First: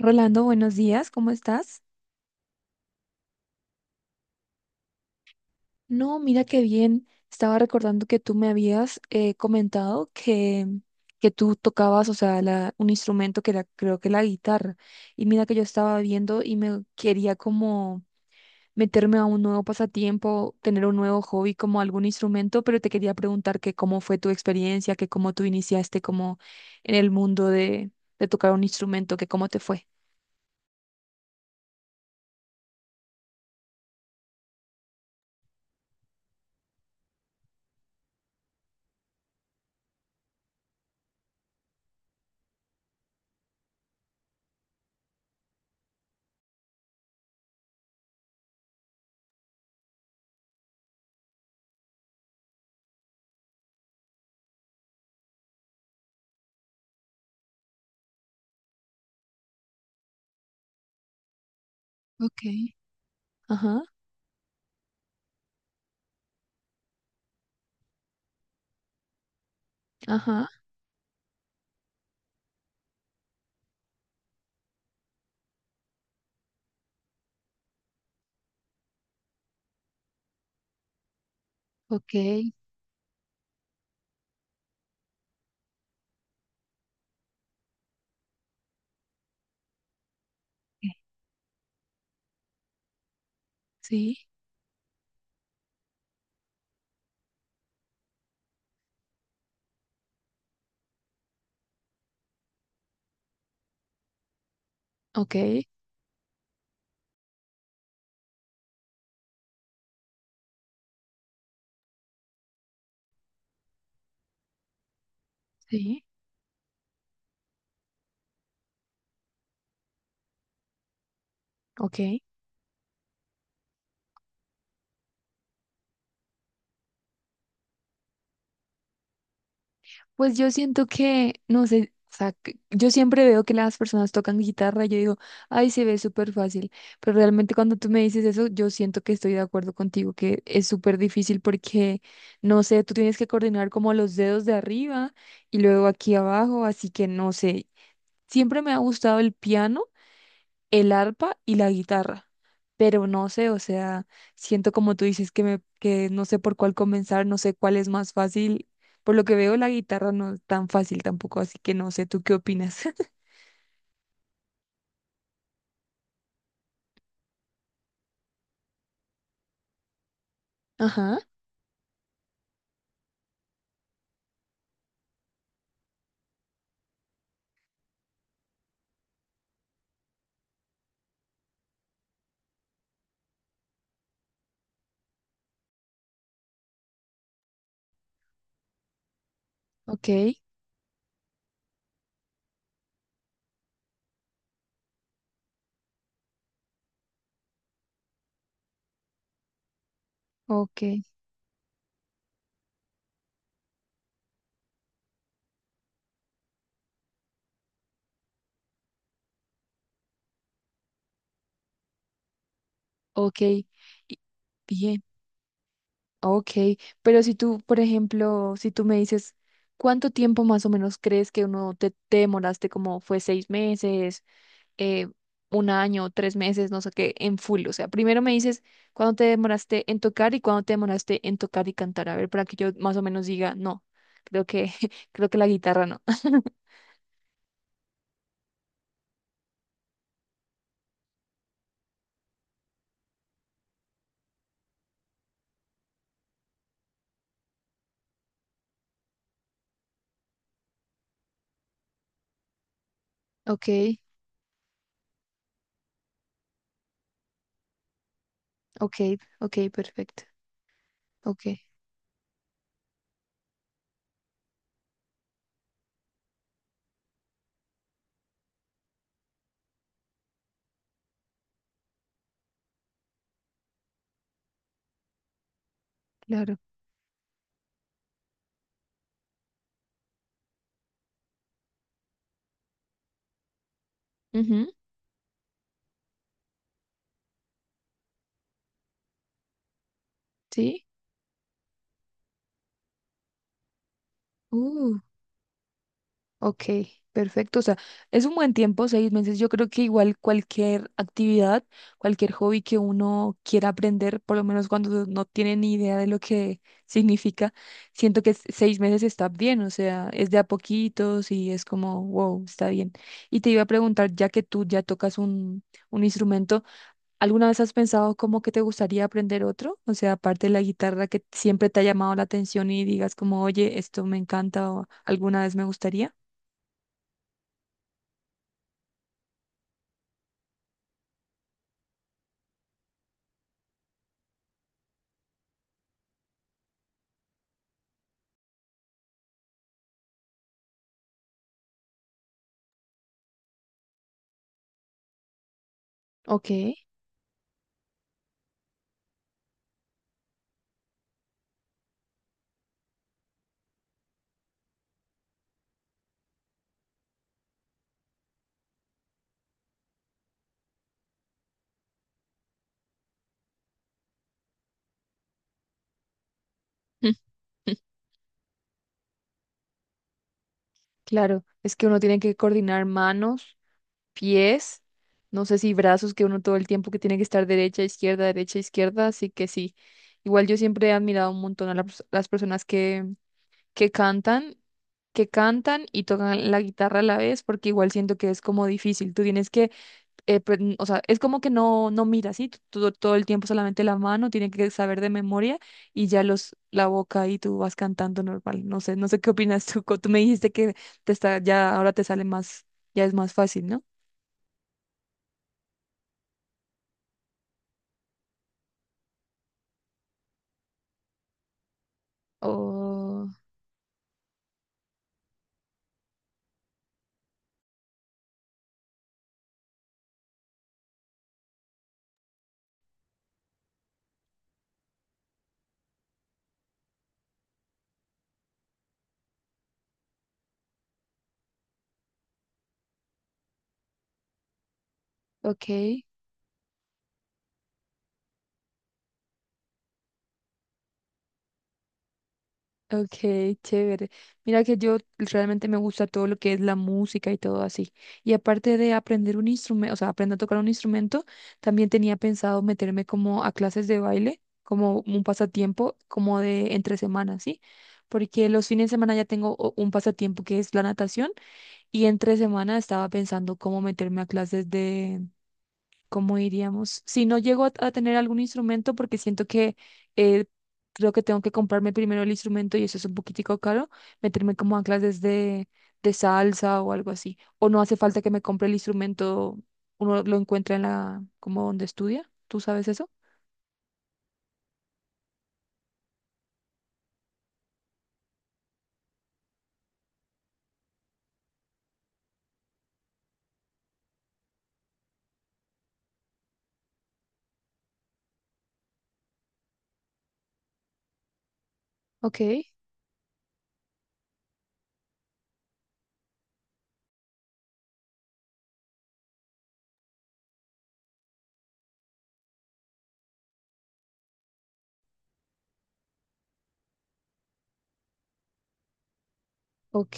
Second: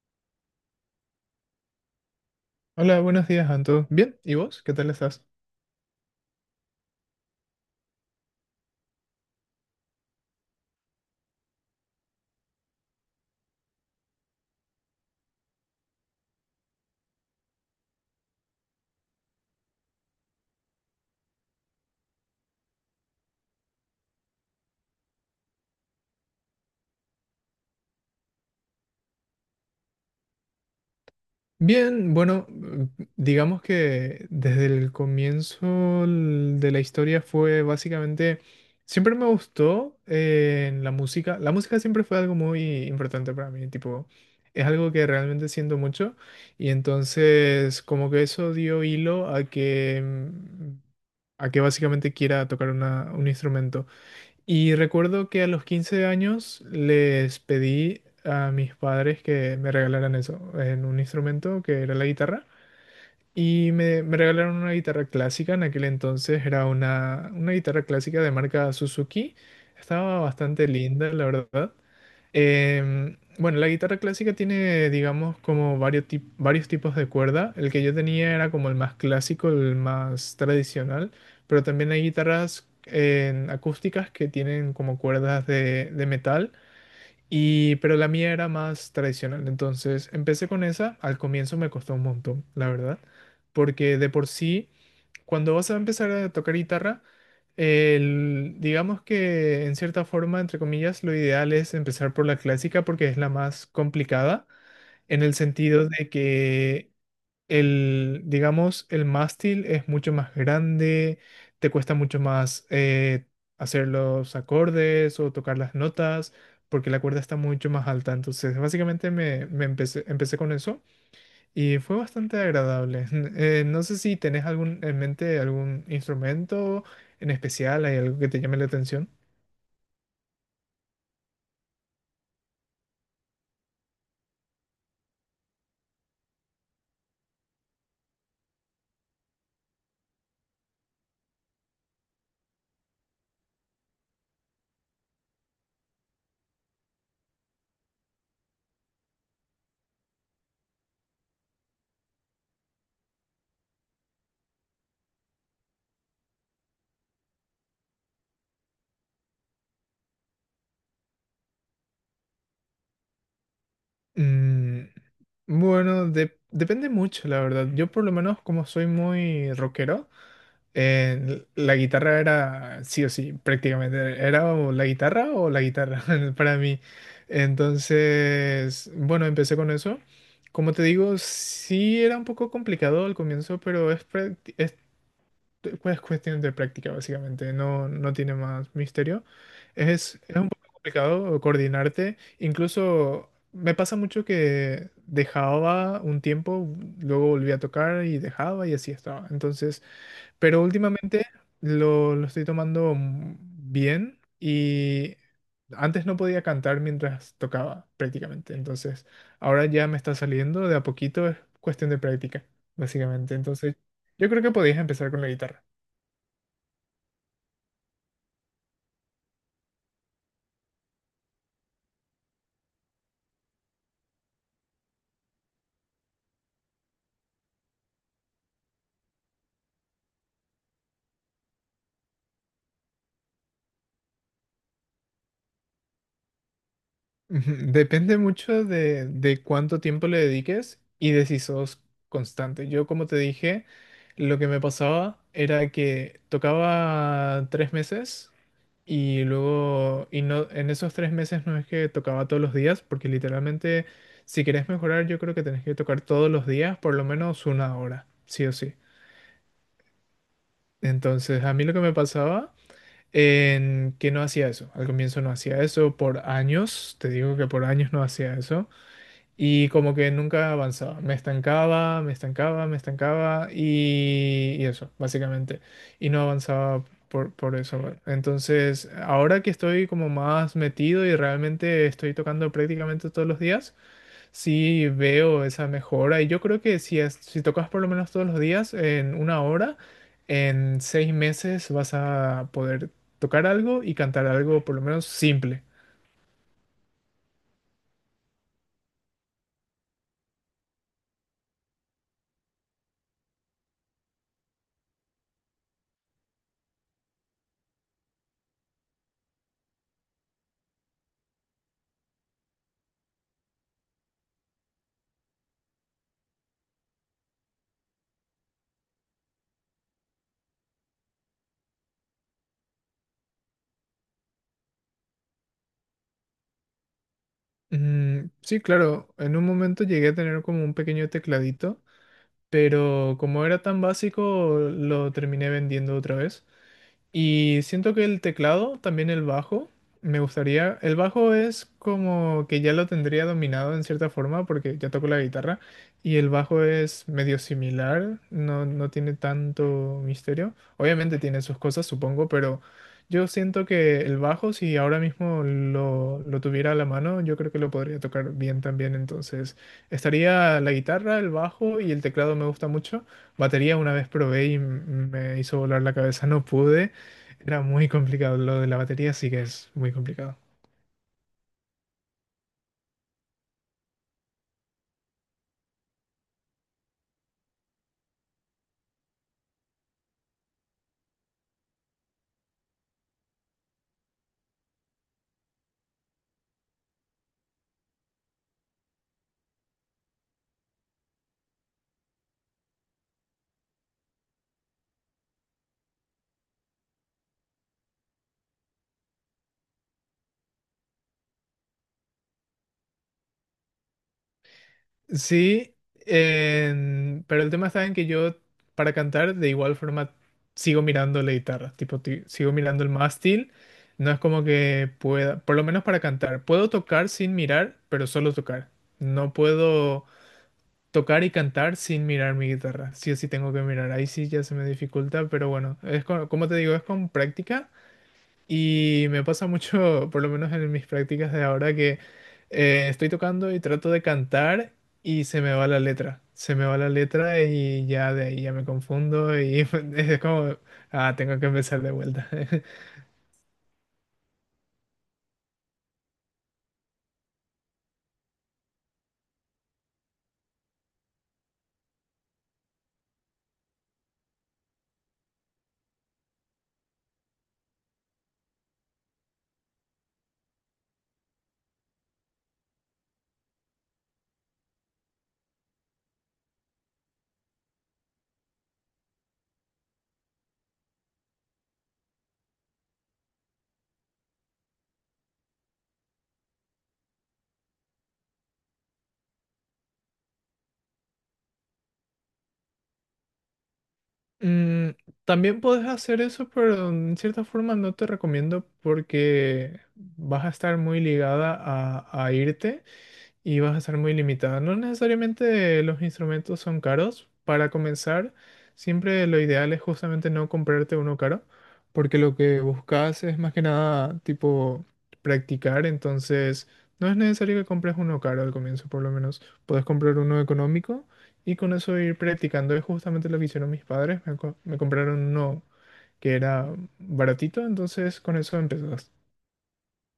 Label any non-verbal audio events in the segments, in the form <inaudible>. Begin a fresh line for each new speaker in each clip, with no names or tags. Rolando, buenos días, ¿cómo estás?
Hola, buenos días, Anto. Bien, ¿y vos? ¿Qué tal estás?
No, mira qué bien. Estaba recordando que tú me habías comentado que tú tocabas, o sea, un instrumento que era, creo que la guitarra. Y mira que yo estaba viendo y me quería como meterme a un nuevo pasatiempo, tener un nuevo hobby como algún instrumento, pero te quería preguntar que cómo fue tu experiencia, que cómo tú iniciaste como en el mundo de tocar un instrumento, que cómo te fue.
Bien, bueno, mm, digamos que desde el comienzo de la historia fue básicamente, siempre me gustó en la música. La música siempre fue algo muy importante para mí, tipo, es algo que realmente siento mucho y entonces como que eso dio hilo a que, mm, a que básicamente quiera tocar un instrumento. Y recuerdo que a los 15 años les pedí a mis padres que me regalaran eso, en un instrumento que era la
Ok.
guitarra. Y
Ajá.
me regalaron una guitarra clásica, en aquel entonces era una guitarra clásica de marca Suzuki, estaba
Ajá,
bastante linda, la verdad. Bueno, la guitarra clásica tiene, digamos, como varios, varios tipos de cuerda. El que yo tenía era como el más clásico, el más tradicional, pero también hay
ok.
guitarras en acústicas que tienen como cuerdas de metal y, pero la mía era más tradicional, entonces empecé con esa. Al comienzo me costó un montón, la verdad, porque de
Sí.
por sí, cuando vas a empezar a tocar guitarra, digamos que en cierta forma, entre comillas, lo ideal es empezar por la clásica porque es la más complicada, en el
Ok,
sentido de que el, digamos, el mástil es mucho más grande, te cuesta mucho más hacer los acordes o tocar las
sí,
notas, porque la cuerda está mucho más alta. Entonces, básicamente me empecé, empecé con eso y fue
ok.
bastante agradable. <laughs> No sé si tenés algún, en mente algún instrumento en especial, hay algo que te llame la atención.
Pues yo siento que, no sé, o sea, yo siempre veo que las personas tocan guitarra y yo digo, ay, se ve súper fácil, pero realmente cuando tú me dices eso, yo siento que estoy de acuerdo contigo, que es súper difícil porque, no sé, tú tienes que coordinar como los dedos de arriba y luego aquí abajo, así que no sé, siempre me ha gustado el piano, el arpa y la guitarra. Pero no sé, o sea, siento como tú dices que no sé por cuál comenzar, no sé cuál es más fácil. Por lo que veo, la guitarra no es tan fácil tampoco, así que no sé, ¿tú qué opinas? <laughs>
Mm, bueno, depende mucho, la verdad. Yo por lo menos como soy muy rockero,
Ajá,
La guitarra era sí o sí, prácticamente. Era o la guitarra <laughs> para mí. Entonces, bueno, empecé con eso. Como te digo, sí era un poco complicado al comienzo, pero es cuestión de práctica, básicamente. No, no tiene más misterio.
ok,
Es un poco complicado coordinarte. Incluso me pasa mucho que dejaba un tiempo, luego volvía a tocar y dejaba y así estaba. Entonces... Pero
ok,
últimamente lo estoy tomando mm, bien y antes no podía cantar mientras tocaba prácticamente. Entonces, ahora ya me está saliendo de a poquito, es cuestión de práctica, básicamente.
ok,
Entonces,
y-
yo creo que podías
bien,
empezar con la guitarra.
ok. Pero si tú, por ejemplo, si tú me dices, ¿cuánto tiempo más o menos crees que uno te demoraste? Como fue 6 meses, eh, 1 año, 3 meses, no sé qué, en full. O sea, primero me dices cuándo te demoraste en tocar y cuándo te demoraste en tocar y cantar. A ver, para que yo más o menos diga, no, creo que, <laughs> creo que la guitarra no. <laughs>
Ujú, depende mucho de cuánto tiempo le dediques y de si sos constante. Yo, como te dije, lo que me pasaba era que tocaba 3 meses y luego, y no, en esos 3 meses no es que tocaba todos los días, porque
Ok,
literalmente, si querés mejorar, yo creo que tenés que tocar todos los días por lo menos una hora, sí o sí.
ok, ok, perfecto.
Entonces,
Ok,
a mí lo que me pasaba en que no hacía eso. Al comienzo no hacía eso por años, te digo que por años no hacía eso. Y como que nunca avanzaba, me estancaba y eso, básicamente. Y no
claro.
avanzaba por eso. Bueno. Entonces, ahora que estoy como más metido y realmente estoy tocando prácticamente todos los días,
Ujú,
sí veo esa mejora. Y yo creo que si, si tocas por lo menos todos los días, en una hora, en
sí.
6 meses vas a poder tocar algo y cantar algo por lo menos simple.
Ok, perfecto. O sea, es un buen tiempo, 6 meses. Yo creo que igual cualquier actividad, cualquier hobby que uno quiera aprender, por lo menos cuando no tiene ni idea de lo que <laughs> significa, siento que 6 meses está bien. O sea, es de a poquitos y es como, wow, está bien. Y te iba a preguntar, ya que tú ya tocas un instrumento, ¿alguna vez has pensado cómo que te gustaría aprender otro? O sea, aparte de la guitarra que siempre te ha llamado la atención y digas como, oye, esto me encanta o alguna vez me gustaría.
Mm, sí, claro, en un momento llegué a tener como un pequeño tecladito, pero como era tan básico, lo terminé vendiendo otra vez. Y siento que el teclado, también el bajo, me gustaría. El bajo es como que ya lo tendría dominado en cierta forma porque ya toco la guitarra y el
Ok.
bajo es medio similar, no, no tiene tanto misterio. Obviamente tiene sus cosas, supongo, pero yo siento que el bajo, si ahora mismo lo tuviera a la mano, yo creo que lo podría tocar bien también. Entonces, estaría la guitarra, el bajo y el teclado me gusta mucho. Batería una vez probé y me hizo volar la cabeza, no pude. Era muy
<laughs>
complicado lo de la batería, sí que es muy complicado.
Claro. Es que uno tiene que coordinar manos, pies, no sé si brazos, que uno todo el tiempo que tiene que estar derecha, izquierda, así que sí. Igual yo siempre he admirado un montón a las personas que cantan, que cantan y tocan la guitarra a la vez, porque igual siento que es como difícil. Tú tienes que pues, o sea, es como que no, no mira, ¿sí? Todo, todo el tiempo solamente la mano, tiene que saber de memoria y ya los, la boca y tú vas cantando normal. No sé, no sé qué opinas tú. Tú me dijiste que te está, ya ahora te sale más, ya es más fácil, ¿no?
Sí, pero el tema está en que yo para cantar de igual forma sigo mirando la guitarra, sigo mirando el
Oh,
mástil, no es como que pueda, por lo menos para cantar, puedo tocar sin mirar, pero solo tocar. No puedo tocar y cantar sin mirar mi guitarra, sí o sí tengo que mirar, ahí sí ya se me dificulta, pero bueno, como te digo, es con práctica. Y me pasa mucho, por lo menos en mis prácticas de ahora, que estoy tocando y trato de cantar y se me
ok.
va la letra. Se me va la letra y ya de ahí ya me confundo y <laughs> es como, ah, tengo que empezar de vuelta. <laughs>
Ok, chévere. Mira que yo realmente me gusta todo lo que es la música y todo así. Y aparte de aprender un instrumento, o sea, aprender a tocar un instrumento, también tenía pensado meterme como a clases de baile, como un pasatiempo, como de entre semanas, ¿sí? Porque los fines de semana ya tengo un pasatiempo que es la natación y entre semana estaba pensando cómo meterme a clases. ¿Cómo iríamos? Si no llego a tener algún instrumento, porque siento que eh, creo que tengo que comprarme primero el instrumento y eso es un poquitico caro, meterme como a clases de salsa o algo así. O no hace falta que me compre el instrumento, uno lo encuentra en la, como donde estudia. ¿Tú sabes eso?
Mm, también puedes hacer eso, pero en cierta forma no te recomiendo porque vas a estar muy ligada a irte. Y vas a estar muy limitada. No necesariamente los instrumentos son caros. Para comenzar, siempre lo ideal es justamente no comprarte uno caro, porque lo
Ok.
que buscas es más que nada tipo practicar, entonces no es necesario que compres uno caro al comienzo, por lo menos. Puedes comprar uno económico y con eso ir practicando. Es justamente lo que hicieron mis padres, me compraron uno que era baratito, entonces con eso empezas.
Ok,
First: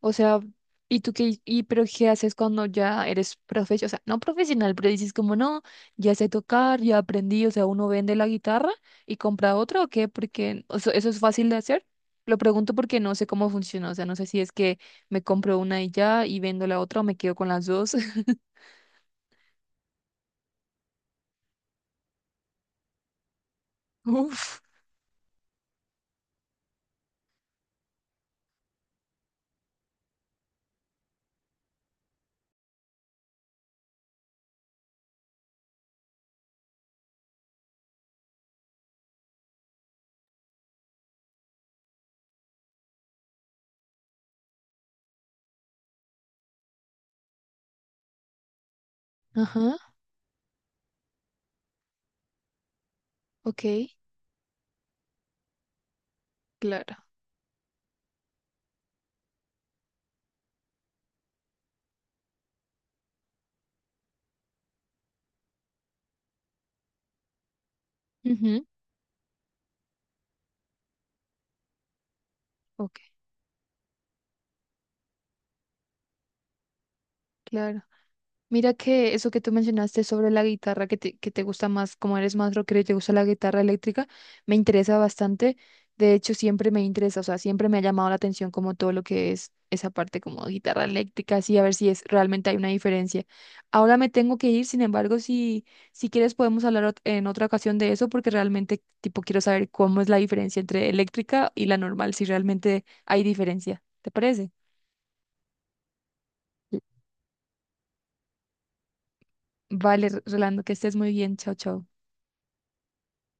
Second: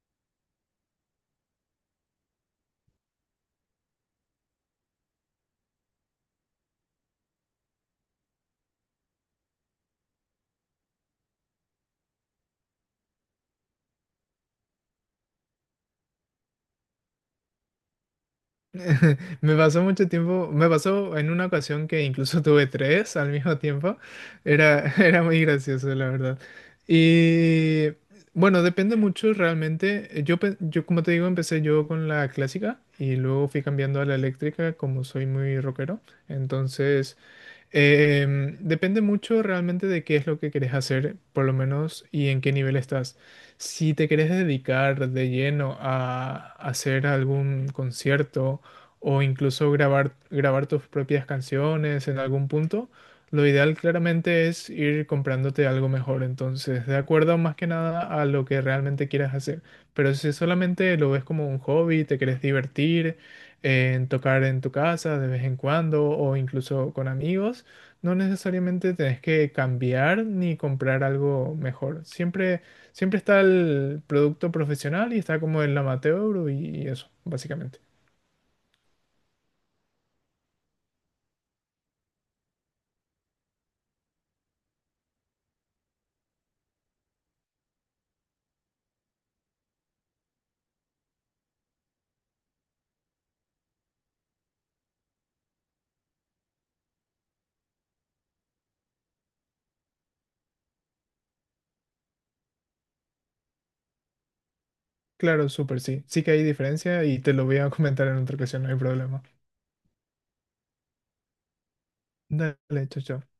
o sea, ¿y tú y pero qué haces cuando ya eres profesional? O sea, no profesional, pero dices como no, ya sé tocar, ya aprendí, o sea, uno vende la guitarra y compra otra o qué, porque o sea, eso es fácil de hacer. Lo pregunto porque no sé cómo funciona, o sea, no sé si es que me compro una y ya y vendo la otra o me quedo con las dos. <laughs>
<laughs> Me pasó mucho tiempo, me pasó en una ocasión que incluso <laughs> tuve tres al mismo tiempo.
Uf.
Era, <laughs> era muy gracioso, la verdad. Y bueno, depende mucho realmente. Yo, como te digo, empecé yo con la clásica y luego fui cambiando a la eléctrica como soy muy rockero. Entonces... Depende mucho realmente de qué es lo que querés hacer, por lo menos, y en qué nivel estás. Si te querés dedicar de lleno a hacer algún concierto o incluso
Ajá,
grabar, grabar tus propias canciones en algún punto, lo
ok,
ideal claramente es ir comprándote algo mejor. Entonces,
claro.
de acuerdo más que nada a lo que realmente quieras hacer. Pero si solamente lo ves como un hobby, te querés divertir en tocar en tu casa de vez en cuando o incluso con amigos, no
Ujú,
necesariamente tenés que cambiar ni comprar algo mejor. Siempre,
ok,
siempre está el producto profesional y está como el amateur y eso, básicamente.
claro. Mira que eso que tú mencionaste sobre la guitarra, que te gusta más, como eres más rockero y te gusta la guitarra eléctrica, me interesa bastante. De hecho, siempre me interesa, o sea, siempre me ha llamado la atención como todo lo que es esa parte como guitarra eléctrica, así a ver si es realmente hay una diferencia. Ahora me tengo que ir, sin embargo, si quieres podemos hablar en otra ocasión de eso, porque realmente tipo quiero saber cómo es la diferencia entre eléctrica y la normal, si realmente hay diferencia. ¿Te parece?
Claro, súper sí. Sí que hay diferencia y te lo voy a <laughs> comentar en otra ocasión, no hay problema.
Vale, Rolando, que estés muy bien. Chao, chao.
Dale, chao, chao.